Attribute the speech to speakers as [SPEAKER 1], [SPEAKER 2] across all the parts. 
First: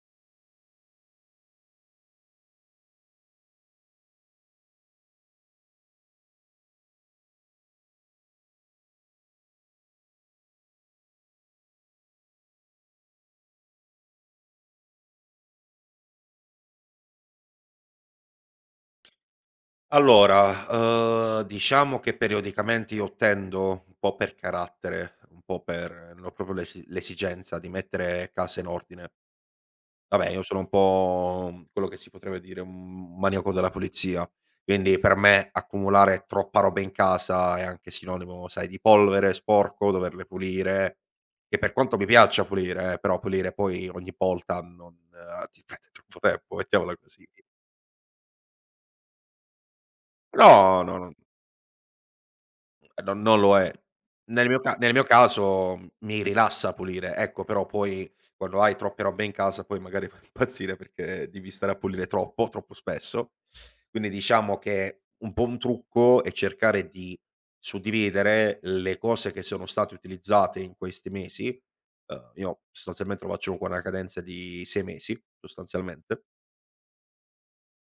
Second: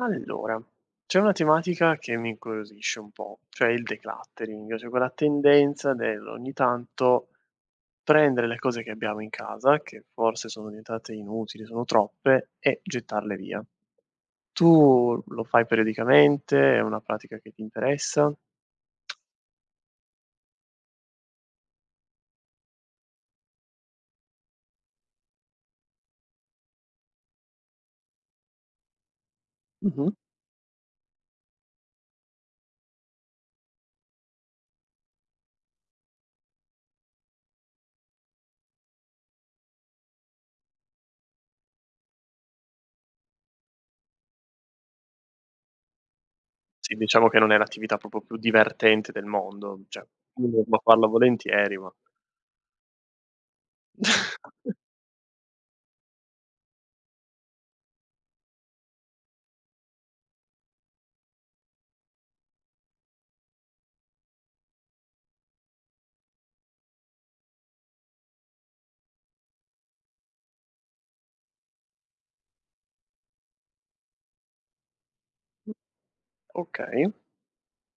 [SPEAKER 1] Allora, c'è una tematica che mi incuriosisce un po', cioè il decluttering, cioè quella tendenza del ogni tanto prendere le cose che abbiamo in casa, che forse sono diventate inutili, sono troppe, e gettarle via. Tu lo fai periodicamente? È una pratica che ti interessa?
[SPEAKER 2] Allora, diciamo che periodicamente io tendo, un po' per carattere, un po' per no proprio l'esigenza di mettere casa in ordine.
[SPEAKER 1] Mh-mh.
[SPEAKER 2] Vabbè, io sono un po', quello che si potrebbe dire un maniaco della pulizia, quindi per me accumulare troppa roba in casa è anche sinonimo, sai, di polvere, sporco, doverle pulire, che per quanto mi piaccia pulire però pulire poi ogni volta non ti prende troppo tempo,
[SPEAKER 1] Sì,
[SPEAKER 2] mettiamola
[SPEAKER 1] diciamo
[SPEAKER 2] così.
[SPEAKER 1] che non è l'attività proprio più divertente del mondo, cioè uno può
[SPEAKER 2] No, no,
[SPEAKER 1] farlo
[SPEAKER 2] no.
[SPEAKER 1] volentieri, ma
[SPEAKER 2] Non lo è. Nel mio caso mi rilassa pulire, ecco, però poi quando hai troppe robe in casa poi magari fai impazzire perché devi stare a pulire troppo, troppo spesso. Quindi diciamo che un po' un trucco è cercare di suddividere le cose che sono state utilizzate in questi mesi. Io sostanzialmente lo faccio con una cadenza di 6 mesi, sostanzialmente.
[SPEAKER 1] Okay,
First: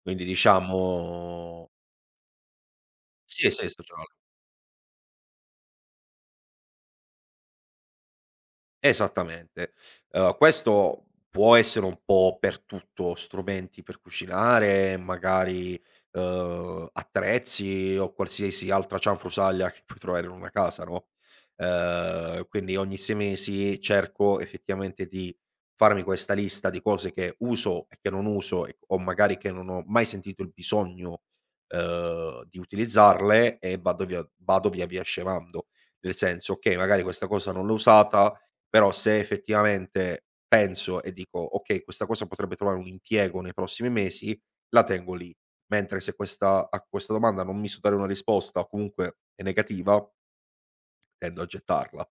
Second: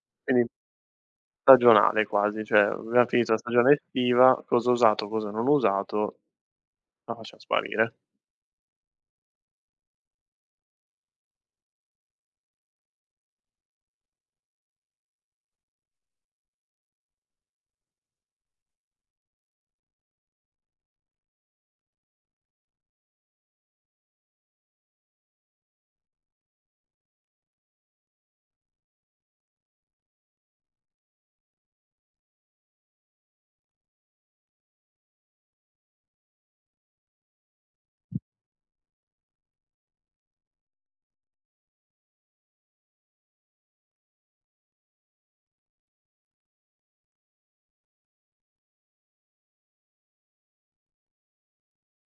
[SPEAKER 2] Quindi
[SPEAKER 1] quindi
[SPEAKER 2] diciamo
[SPEAKER 1] stagionale quasi, cioè abbiamo finito la
[SPEAKER 2] sì, sì,
[SPEAKER 1] stagione
[SPEAKER 2] sì.
[SPEAKER 1] estiva, cosa ho usato, cosa non ho usato, la facciamo sparire.
[SPEAKER 2] Esattamente. Questo può essere un po' per tutto, strumenti per cucinare, magari, attrezzi o qualsiasi altra cianfrusaglia che puoi trovare in una casa, no, quindi ogni 6 mesi cerco effettivamente di farmi questa lista di cose che uso e che non uso e o magari che non ho mai sentito il bisogno, di utilizzarle e vado via via scemando. Nel senso: okay, magari questa cosa non l'ho usata, però se effettivamente penso e dico: "Okay, questa cosa potrebbe trovare un impiego nei prossimi mesi", la tengo lì. Mentre se questa domanda non mi so dare una risposta o comunque è negativa, tendo a gettarla.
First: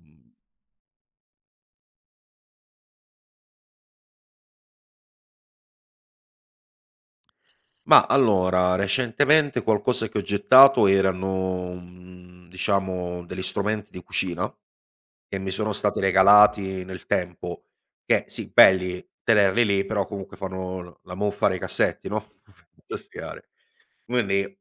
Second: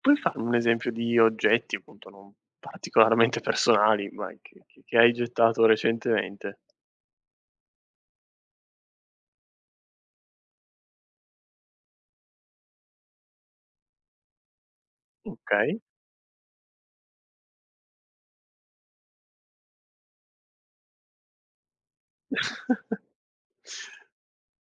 [SPEAKER 1] Puoi farmi un esempio di oggetti, appunto, non particolarmente personali, ma che hai gettato recentemente?
[SPEAKER 2] ma allora, recentemente qualcosa che ho gettato erano, diciamo degli strumenti di cucina che mi sono
[SPEAKER 1] Okay.
[SPEAKER 2] stati regalati nel tempo, che sì belli tenerli lì, però comunque fanno l la muffa nei cassetti, no, Fantasticare. Quindi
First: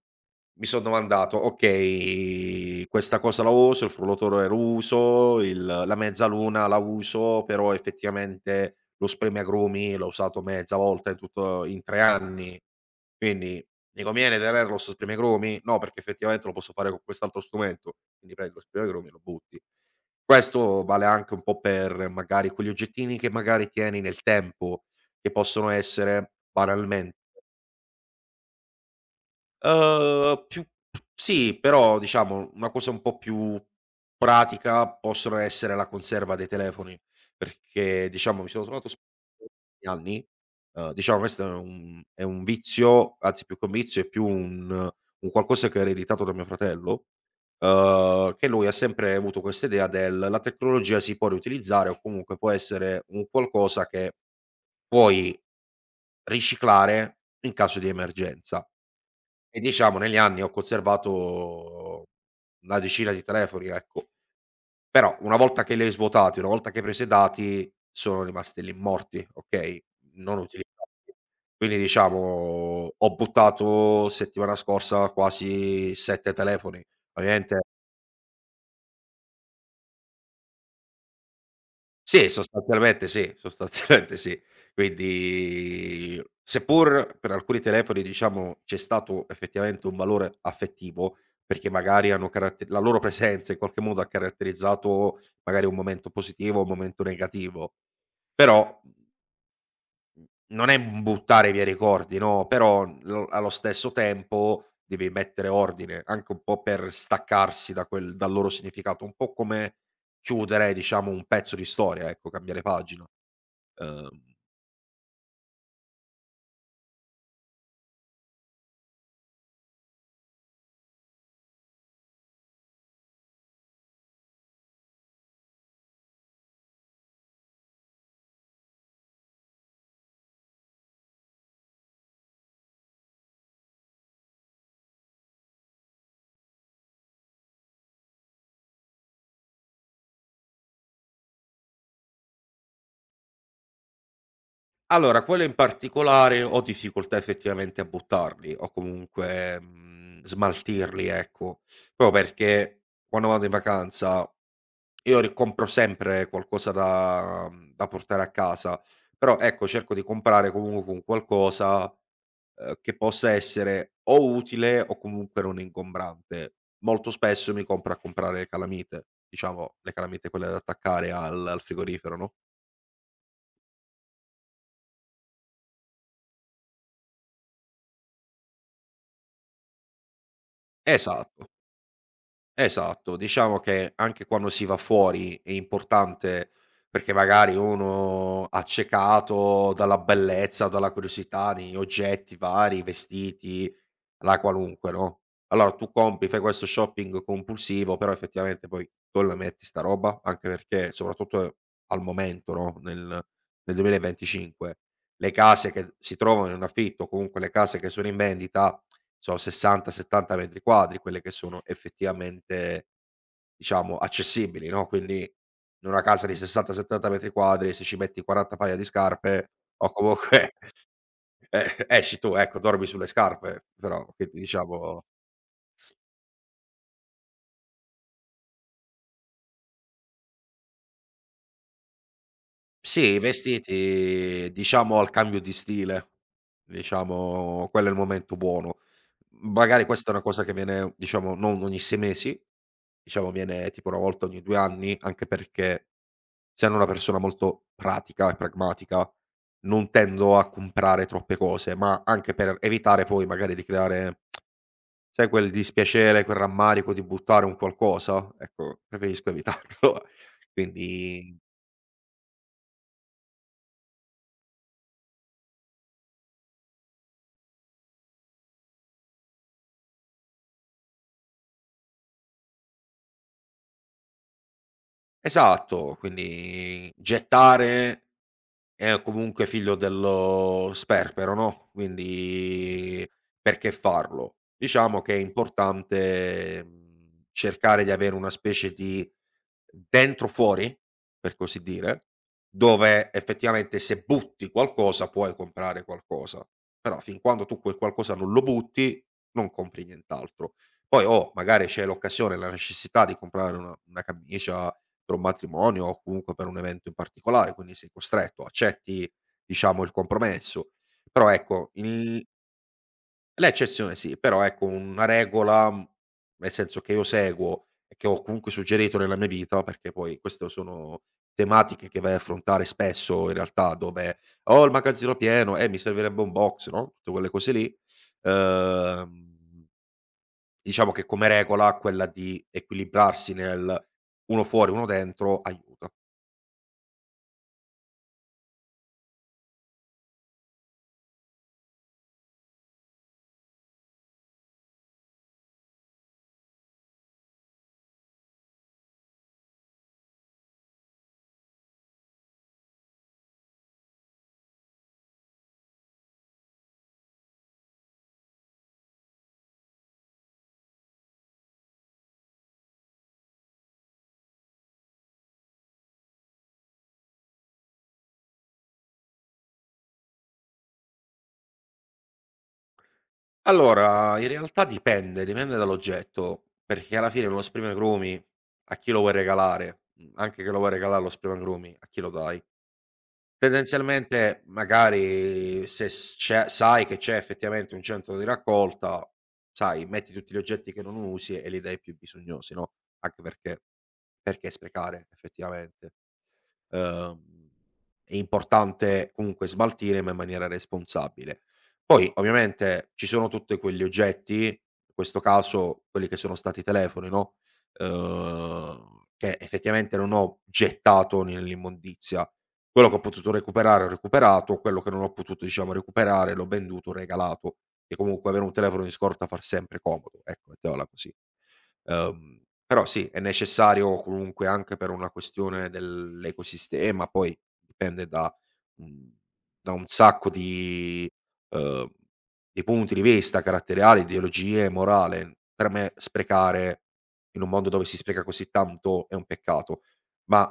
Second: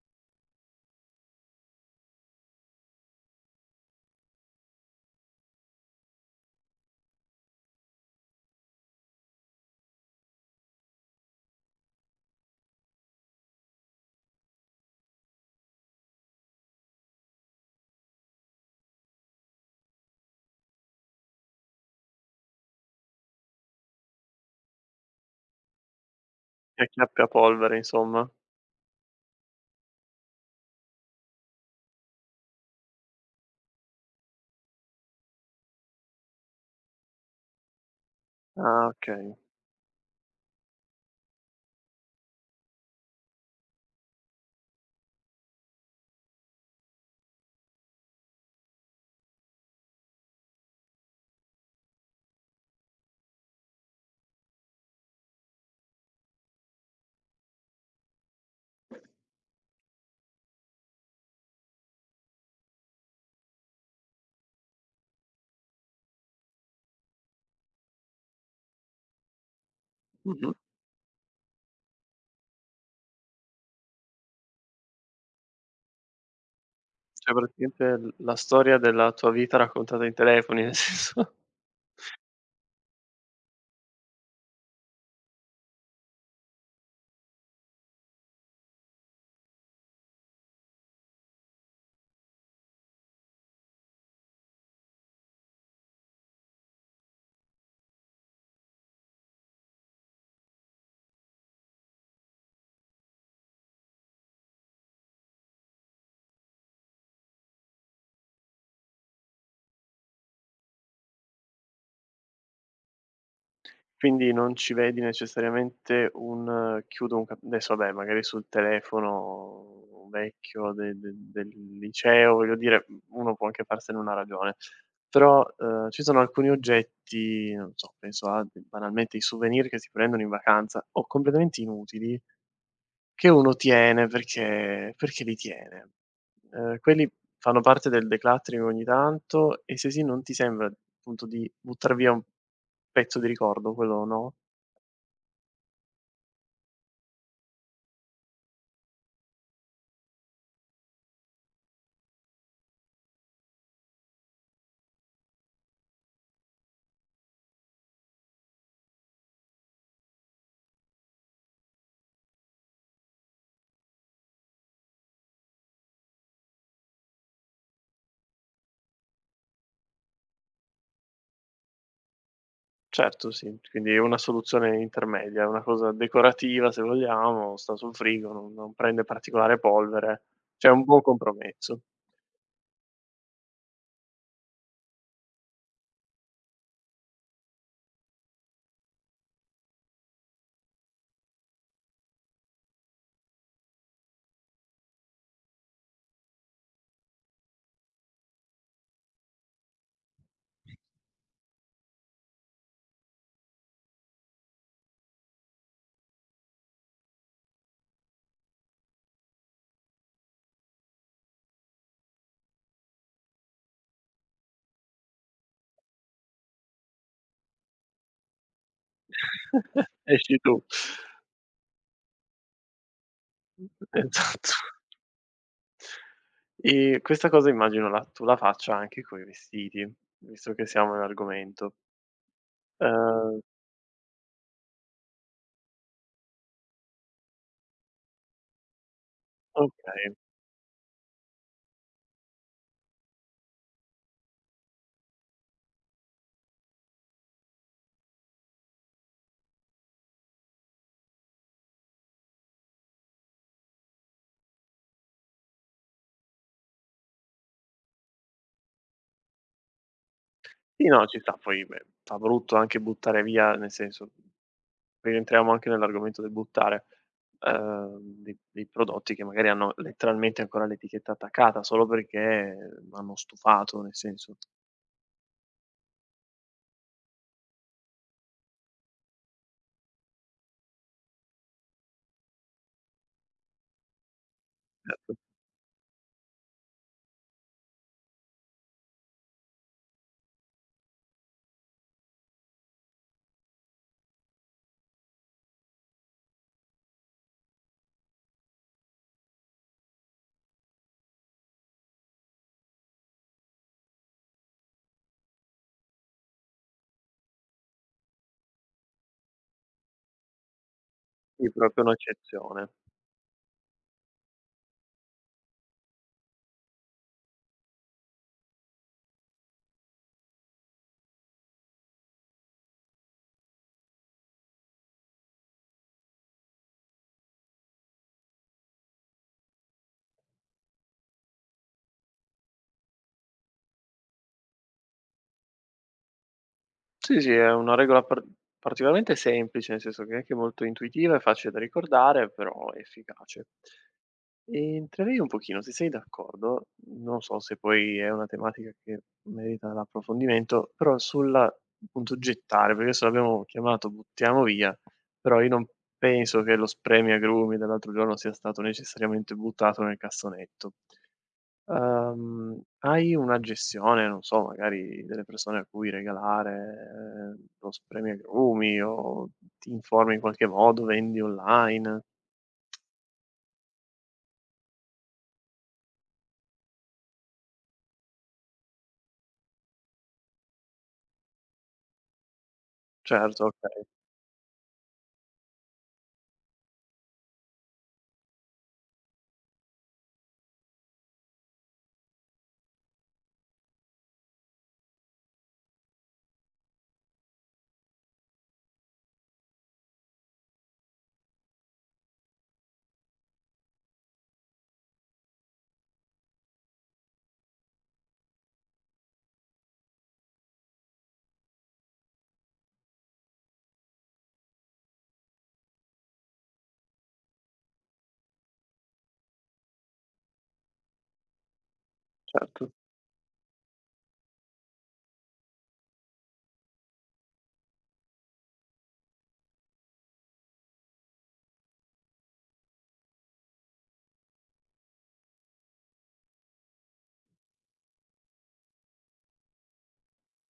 [SPEAKER 2] mi son domandato: "Okay, questa cosa la uso, il frullatore lo uso, il la mezzaluna la uso, però effettivamente lo spremiagrumi l'ho usato mezza volta in tutto in 3 anni, quindi mi conviene tenerlo 'sto spremiagrumi? No, perché effettivamente lo posso fare con quest'altro strumento, quindi prendi lo spremiagrumi e lo butti." Questo vale anche un po' per magari quegli oggettini che magari tieni nel tempo, che possono essere
[SPEAKER 1] Gli
[SPEAKER 2] banalmente
[SPEAKER 1] acchiappapolvere insomma.
[SPEAKER 2] Più sì, però diciamo una cosa un po' più pratica possono essere la conserva dei telefoni, perché diciamo mi sono
[SPEAKER 1] Ah,
[SPEAKER 2] trovato sp
[SPEAKER 1] okay.
[SPEAKER 2] negli anni, diciamo questo è un vizio, anzi più che un vizio è più un qualcosa che ho ereditato da mio fratello, che lui ha sempre avuto questa idea del: "La tecnologia si può riutilizzare o comunque può essere un qualcosa che puoi riciclare in caso di emergenza". E diciamo negli anni ho conservato una decina di telefoni, ecco. Però una volta che li hai svuotati, una volta che hai preso i dati, sono rimasti lì morti, okay, non
[SPEAKER 1] Mh-mh.
[SPEAKER 2] utilizzati. Quindi diciamo ho buttato settimana scorsa quasi 7 telefoni.
[SPEAKER 1] Cioè
[SPEAKER 2] Ovviamente
[SPEAKER 1] praticamente l la storia della tua vita raccontata in telefoni, nel senso
[SPEAKER 2] sì, sostanzialmente sì, sostanzialmente sì. Quindi, seppur per alcuni telefoni, diciamo, c'è stato effettivamente un valore affettivo, perché magari hanno caratte la loro presenza in qualche modo ha caratterizzato magari un momento positivo, un momento negativo, però, mhmm, non è un buttare via i ricordi, no, però lo allo stesso tempo devi mettere ordine, anche un po' per staccarsi da quel dal loro significato, un po' come chiudere, diciamo, un pezzo di storia, ecco, cambiare pagina. Ehm,
[SPEAKER 1] quindi non ci vedi necessariamente un chiudo un cap adesso, vabbè, magari sul telefono vecchio de del liceo, voglio dire, uno può anche farsene una ragione, però, ci sono alcuni oggetti, non so, penso a banalmente i souvenir che si prendono in vacanza o completamente inutili, che uno tiene perché li tiene. Quelli fanno parte del decluttering ogni tanto e se sì non ti sembra appunto di buttar via un pezzo di ricordo, quello no?
[SPEAKER 2] allora quello in particolare ho difficoltà effettivamente a buttarli o comunque, smaltirli, ecco. Proprio perché quando vado in vacanza io ri compro sempre qualcosa da da portare a casa, però ecco cerco di comprare comunque un qualcosa, che possa essere o utile o comunque non ingombrante. Molto spesso mi compro a comprare le calamite, diciamo le calamite quelle da attaccare al frigorifero, no?
[SPEAKER 1] Certo, sì. Quindi è una soluzione intermedia, è una cosa decorativa se vogliamo, sta sul frigo, non prende particolare polvere. Cioè, è un buon
[SPEAKER 2] Esatto.
[SPEAKER 1] compromesso.
[SPEAKER 2] Esatto, diciamo che anche quando si va fuori è importante perché magari uno accecato dalla bellezza, dalla curiosità di oggetti vari, vestiti, la qualunque, no, allora tu compri, fai questo shopping compulsivo, però effettivamente poi dove la metti 'sta roba? Anche perché soprattutto al momento, no, nel 2025 le case che si trovano in affitto, o comunque le case che sono in vendita, sono 60, 70 metri quadri, quelle che sono effettivamente, diciamo, accessibili, no, quindi in una casa di 60, 70 metri quadri, se ci metti 40 paia di scarpe o
[SPEAKER 1] Esci
[SPEAKER 2] comunque
[SPEAKER 1] tu.
[SPEAKER 2] esci tu, ecco, dormi sulle scarpe, però quindi
[SPEAKER 1] Esatto.
[SPEAKER 2] diciamo
[SPEAKER 1] E questa cosa immagino la faccia anche coi vestiti, visto che siamo in argomento.
[SPEAKER 2] sì, i
[SPEAKER 1] Ehm,
[SPEAKER 2] vestiti diciamo al cambio di stile, diciamo quello è il momento buono. Magari questa
[SPEAKER 1] okay.
[SPEAKER 2] è una cosa che viene, diciamo, non ogni 6 mesi, diciamo viene tipo una volta ogni 2 anni, anche perché essendo una persona molto pratica e pragmatica, non tendo a comprare troppe cose, ma anche per evitare poi magari di creare sai quel dispiacere, quel rammarico di buttare un qualcosa? Ecco, preferisco evitarlo.
[SPEAKER 1] Sì, no, ci sta.
[SPEAKER 2] Quindi
[SPEAKER 1] Poi, beh, fa brutto anche buttare via, nel senso rientriamo anche nell'argomento del buttare, dei prodotti che magari hanno letteralmente ancora l'etichetta attaccata, solo perché m'hanno stufato, nel senso.
[SPEAKER 2] esatto, quindi gettare è comunque figlio dello sperpero, no, quindi perché farlo? Diciamo che
[SPEAKER 1] Certo.
[SPEAKER 2] è importante, cercare di avere una specie di dentro fuori, per così dire, dove effettivamente se butti qualcosa puoi comprare qualcosa, però fin quando tu quel qualcosa non lo butti, non compri nient'altro. Poi, oh, magari c'è l'occasione, la necessità di comprare una camicia per un matrimonio o comunque per un evento in particolare, quindi sei costretto, accetti diciamo il compromesso. Però
[SPEAKER 1] Sì,
[SPEAKER 2] ecco,
[SPEAKER 1] proprio
[SPEAKER 2] in
[SPEAKER 1] un'eccezione.
[SPEAKER 2] l'eccezione sì, però ecco una regola, nel senso che io seguo e che ho comunque suggerito nella mia vita, perché poi queste sono tematiche che vai a affrontare spesso in realtà dove: "Ho il magazzino pieno, mi servirebbe un box", no, tutte quelle cose lì. Ehm, diciamo che come regola quella di equilibrarsi nel uno fuori, uno dentro aiuta.
[SPEAKER 1] Sì, sì, è una regola particolarmente semplice, nel senso che è anche molto intuitiva e facile da ricordare, però efficace. Entrerei un pochino, se sei d'accordo, non so se poi è una tematica che merita l'approfondimento, però sulla appunto gettare, perché adesso l'abbiamo chiamato "buttiamo via", però io non penso che lo spremiagrumi dell'altro giorno sia stato necessariamente buttato nel cassonetto. Hai una gestione, non so, magari delle persone a cui regalare, lo spremiagrumi o ti informi in qualche modo, vendi online?
[SPEAKER 2] Allora, in realtà dipende, dipende dall'oggetto, perché alla fine uno spremiagrumi a chi lo vuoi regalare, anche che lo vuoi regalare lo spremiagrumi, a chi lo dai?
[SPEAKER 1] Certo, okay,
[SPEAKER 2] Tendenzialmente magari se s c'è sai che c'è effettivamente un centro di raccolta, sai, metti tutti gli oggetti che non usi e li dai ai più bisognosi, no, anche perché sprecare effettivamente. Ehm, è importante comunque smaltire, ma in maniera responsabile. Poi ovviamente ci sono tutti quegli oggetti, in questo caso quelli che sono stati i telefoni, no, che effettivamente non ho gettato nell'immondizia. Quello che ho potuto recuperare ho recuperato, quello che non ho potuto diciamo recuperare l'ho venduto, regalato, che comunque avere un telefono in scorta fa sempre comodo, ecco, mettiamola così. Ehm,
[SPEAKER 1] certo.
[SPEAKER 2] Però sì, è necessario comunque anche per una questione dell'ecosistema, poi dipende mhmm, da un sacco di ehm, di punti di vista caratteriali, ideologie e morale. Per me sprecare in un mondo dove si spreca così tanto è un peccato, ma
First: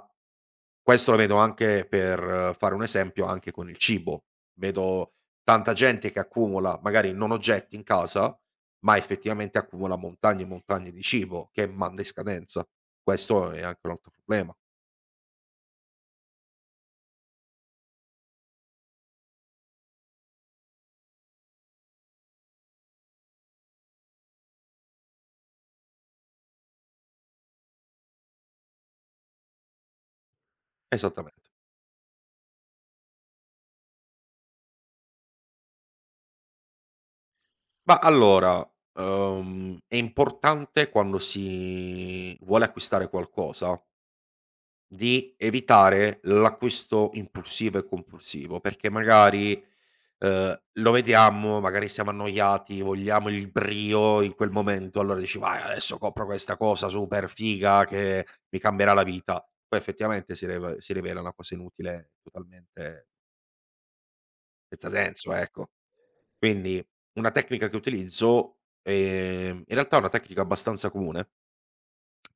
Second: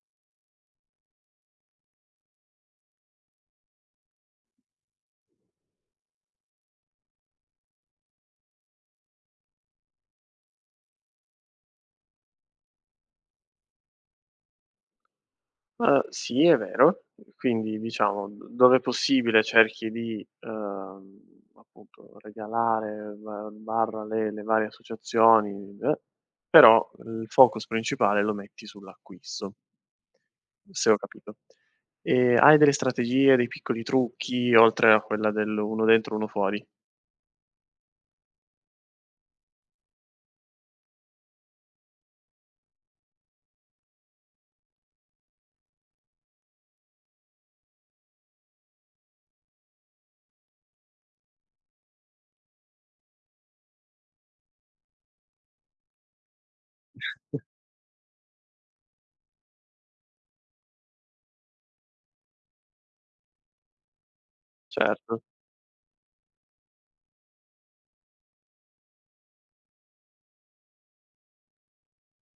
[SPEAKER 2] questo lo vedo anche per fare un esempio, anche con il cibo. Vedo tanta gente che accumula magari non oggetti in casa ma effettivamente accumula montagne e montagne di cibo che manda in scadenza. Questo è anche un altro problema.
[SPEAKER 1] Sì, è vero. Quindi diciamo, d dove possibile cerchi di, appunto regalare ba barra le varie associazioni, però il focus principale lo metti sull'acquisto. Se ho capito.
[SPEAKER 2] Esattamente.
[SPEAKER 1] E hai delle strategie, dei piccoli trucchi oltre a quella dell'1 dentro, 1 fuori?
[SPEAKER 2] Ma allora, è importante quando si vuole acquistare qualcosa di evitare l'acquisto impulsivo e compulsivo, perché magari, lo vediamo, magari siamo annoiati, vogliamo il brio in quel momento, allora dici: "Vai, adesso compro questa cosa super figa che mi cambierà la vita." Poi effettivamente si rivela una cosa inutile, totalmente senza
[SPEAKER 1] Certo.
[SPEAKER 2] senso, ecco. Quindi una tecnica che utilizzo, in realtà è una tecnica abbastanza comune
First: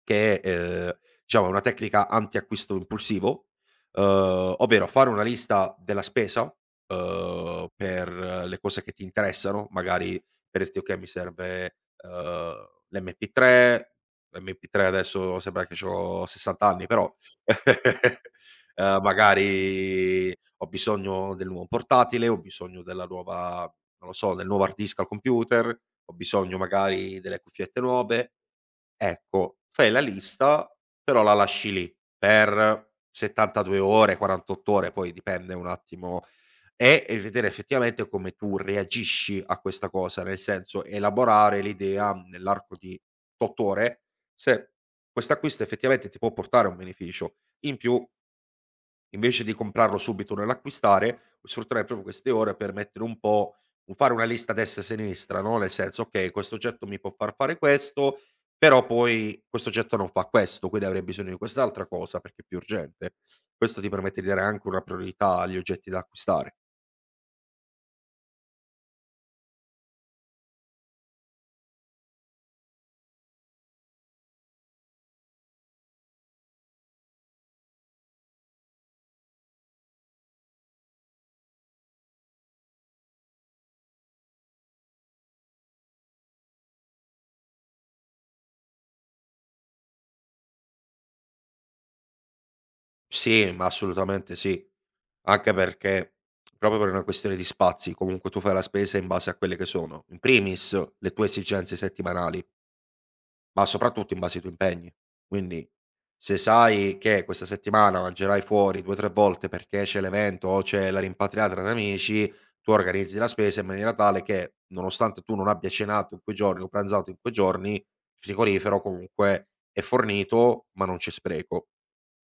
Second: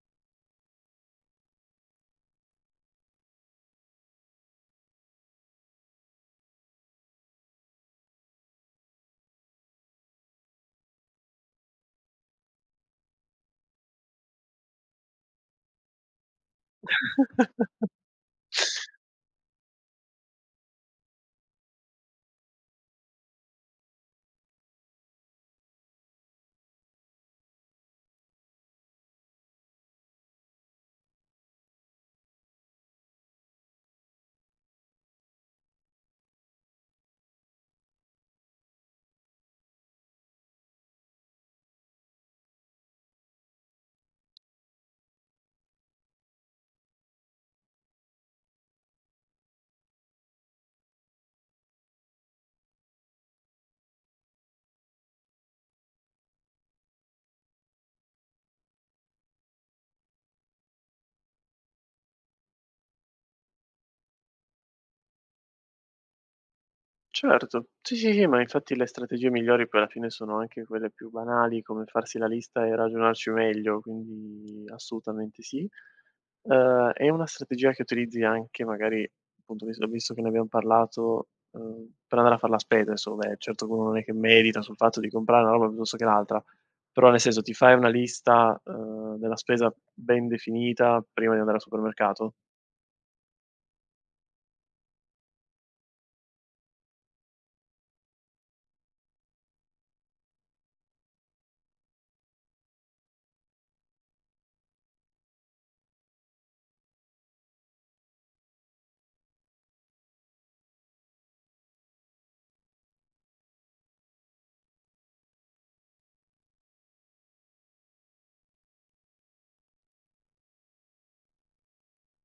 [SPEAKER 2] che è, diciamo è una tecnica anti-acquisto impulsivo, ovvero fare una lista della spesa, per le cose che ti interessano, magari per dirti: "Okay, mi serve, l'MP3", l'MP3 adesso sembra che c'ho 60 anni però, magari ho bisogno del nuovo portatile, ho bisogno della nuova non lo so, del nuovo hard disk al computer, ho bisogno magari delle cuffiette nuove. Ecco, fai la lista, però la lasci lì per 72 ore, 48 ore, poi dipende un attimo e vedere effettivamente come tu reagisci a questa cosa, nel senso elaborare l'idea nell'arco di 8 ore se quest'acquisto effettivamente ti può portare un beneficio. In più invece di comprarlo subito nell'acquistare, sfruttare proprio queste ore per mettere un po' un fare una lista a destra e a sinistra, no, nel senso: "Okay, questo oggetto mi può far fare questo, però poi questo oggetto non fa questo, quindi avrei bisogno di quest'altra cosa perché è più urgente." Questo ti permette di dare anche una priorità agli oggetti da acquistare.
[SPEAKER 1] Certo, sì, sì, sì, ma infatti le strategie migliori poi alla fine sono anche quelle più banali, come farsi la lista e ragionarci meglio, quindi assolutamente sì. È una strategia che utilizzi anche magari, appunto, visto che ne abbiamo parlato, per andare a far la spesa adesso, vabbè, certo che uno non è che medita sul fatto di comprare una roba piuttosto che l'altra, però nel senso ti fai una lista, della spesa ben definita prima di andare al supermercato?
[SPEAKER 2] Sì, ma assolutamente sì. Anche perché proprio per una questione di spazi, comunque tu fai la spesa in base a quelle che sono, in primis, le tue esigenze settimanali, ma soprattutto in base ai tuoi impegni. Quindi, se sai che questa settimana mangerai fuori 2, 3 volte perché c'è l'evento o c'è la rimpatriata tra amici, tu organizzi la spesa in maniera tale che, nonostante tu non abbia cenato in quei giorni o pranzato in quei giorni, il frigorifero comunque è fornito, ma non c'è spreco.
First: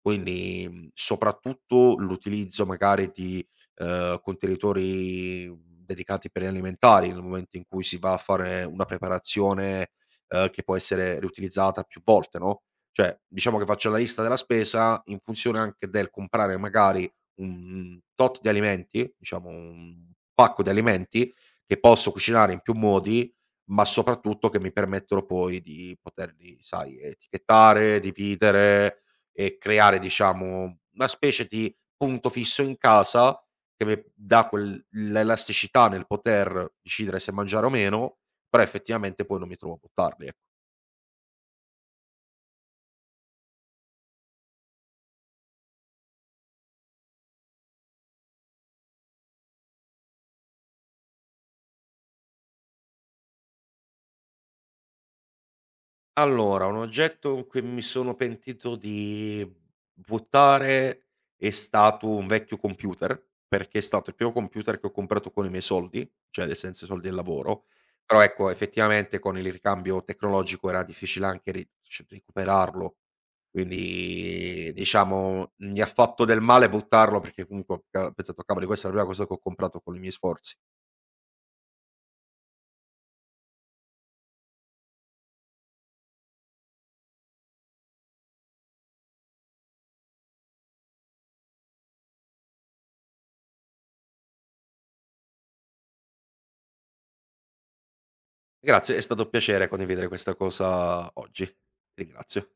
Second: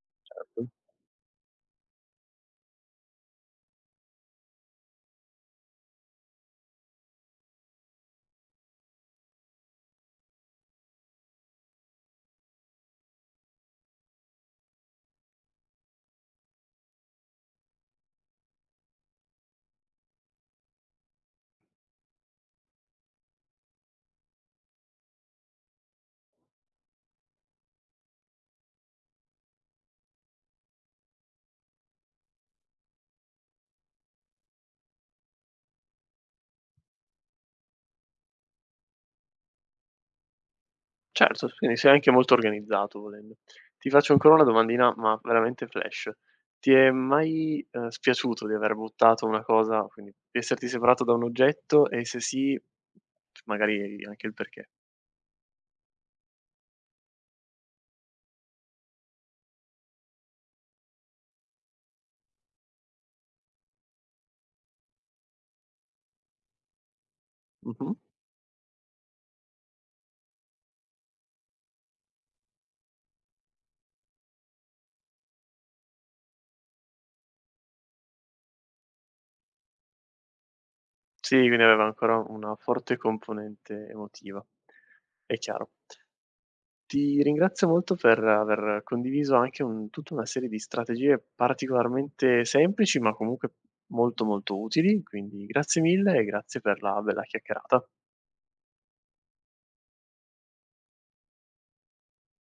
[SPEAKER 2] Quindi, soprattutto l'utilizzo magari di, contenitori dedicati per gli alimentari, nel momento in cui si va a fare una preparazione che può essere riutilizzata più volte, no, cioè diciamo che faccio la lista della spesa in funzione anche del comprare magari un tot di alimenti, diciamo un pacco di alimenti che posso cucinare in più modi, ma soprattutto che mi permettono poi di poterli, sai, etichettare, dividere e creare diciamo una specie di punto fisso in casa che mi dà quel l'elasticità nel poter decidere se mangiare o meno, però effettivamente poi non mi trovo a buttarli, ecco.
[SPEAKER 1] Certo, s quindi sei anche molto organizzato volendo. Ti faccio ancora una domandina, ma veramente flash. Ti è mai, spiaciuto di aver buttato una cosa, quindi di esserti separato da un oggetto, e se sì, magari anche il perché.
[SPEAKER 2] Allora, un oggetto in cui mi sono pentito di buttare è stato un vecchio computer, perché è stato il primo computer che ho comprato con i miei soldi, cioè nel senso i soldi del lavoro,
[SPEAKER 1] Mh-mh.
[SPEAKER 2] però ecco effettivamente con il ricambio tecnologico era difficile anche ri c recuperarlo, quindi diciamo mi ha fatto del male buttarlo perché comunque ho ca pensato: "Cavoli, questa è la prima cosa che ho comprato con i miei sforzi".
[SPEAKER 1] Sì, quindi aveva ancora una forte componente emotiva. È chiaro. Ti ringrazio molto per aver condiviso anche un tutta una serie di strategie particolarmente semplici, ma comunque molto, molto utili, quindi grazie mille e grazie per la bella chiacchierata.
[SPEAKER 2] Grazie, è stato un piacere condividere questa cosa oggi. Ti ringrazio.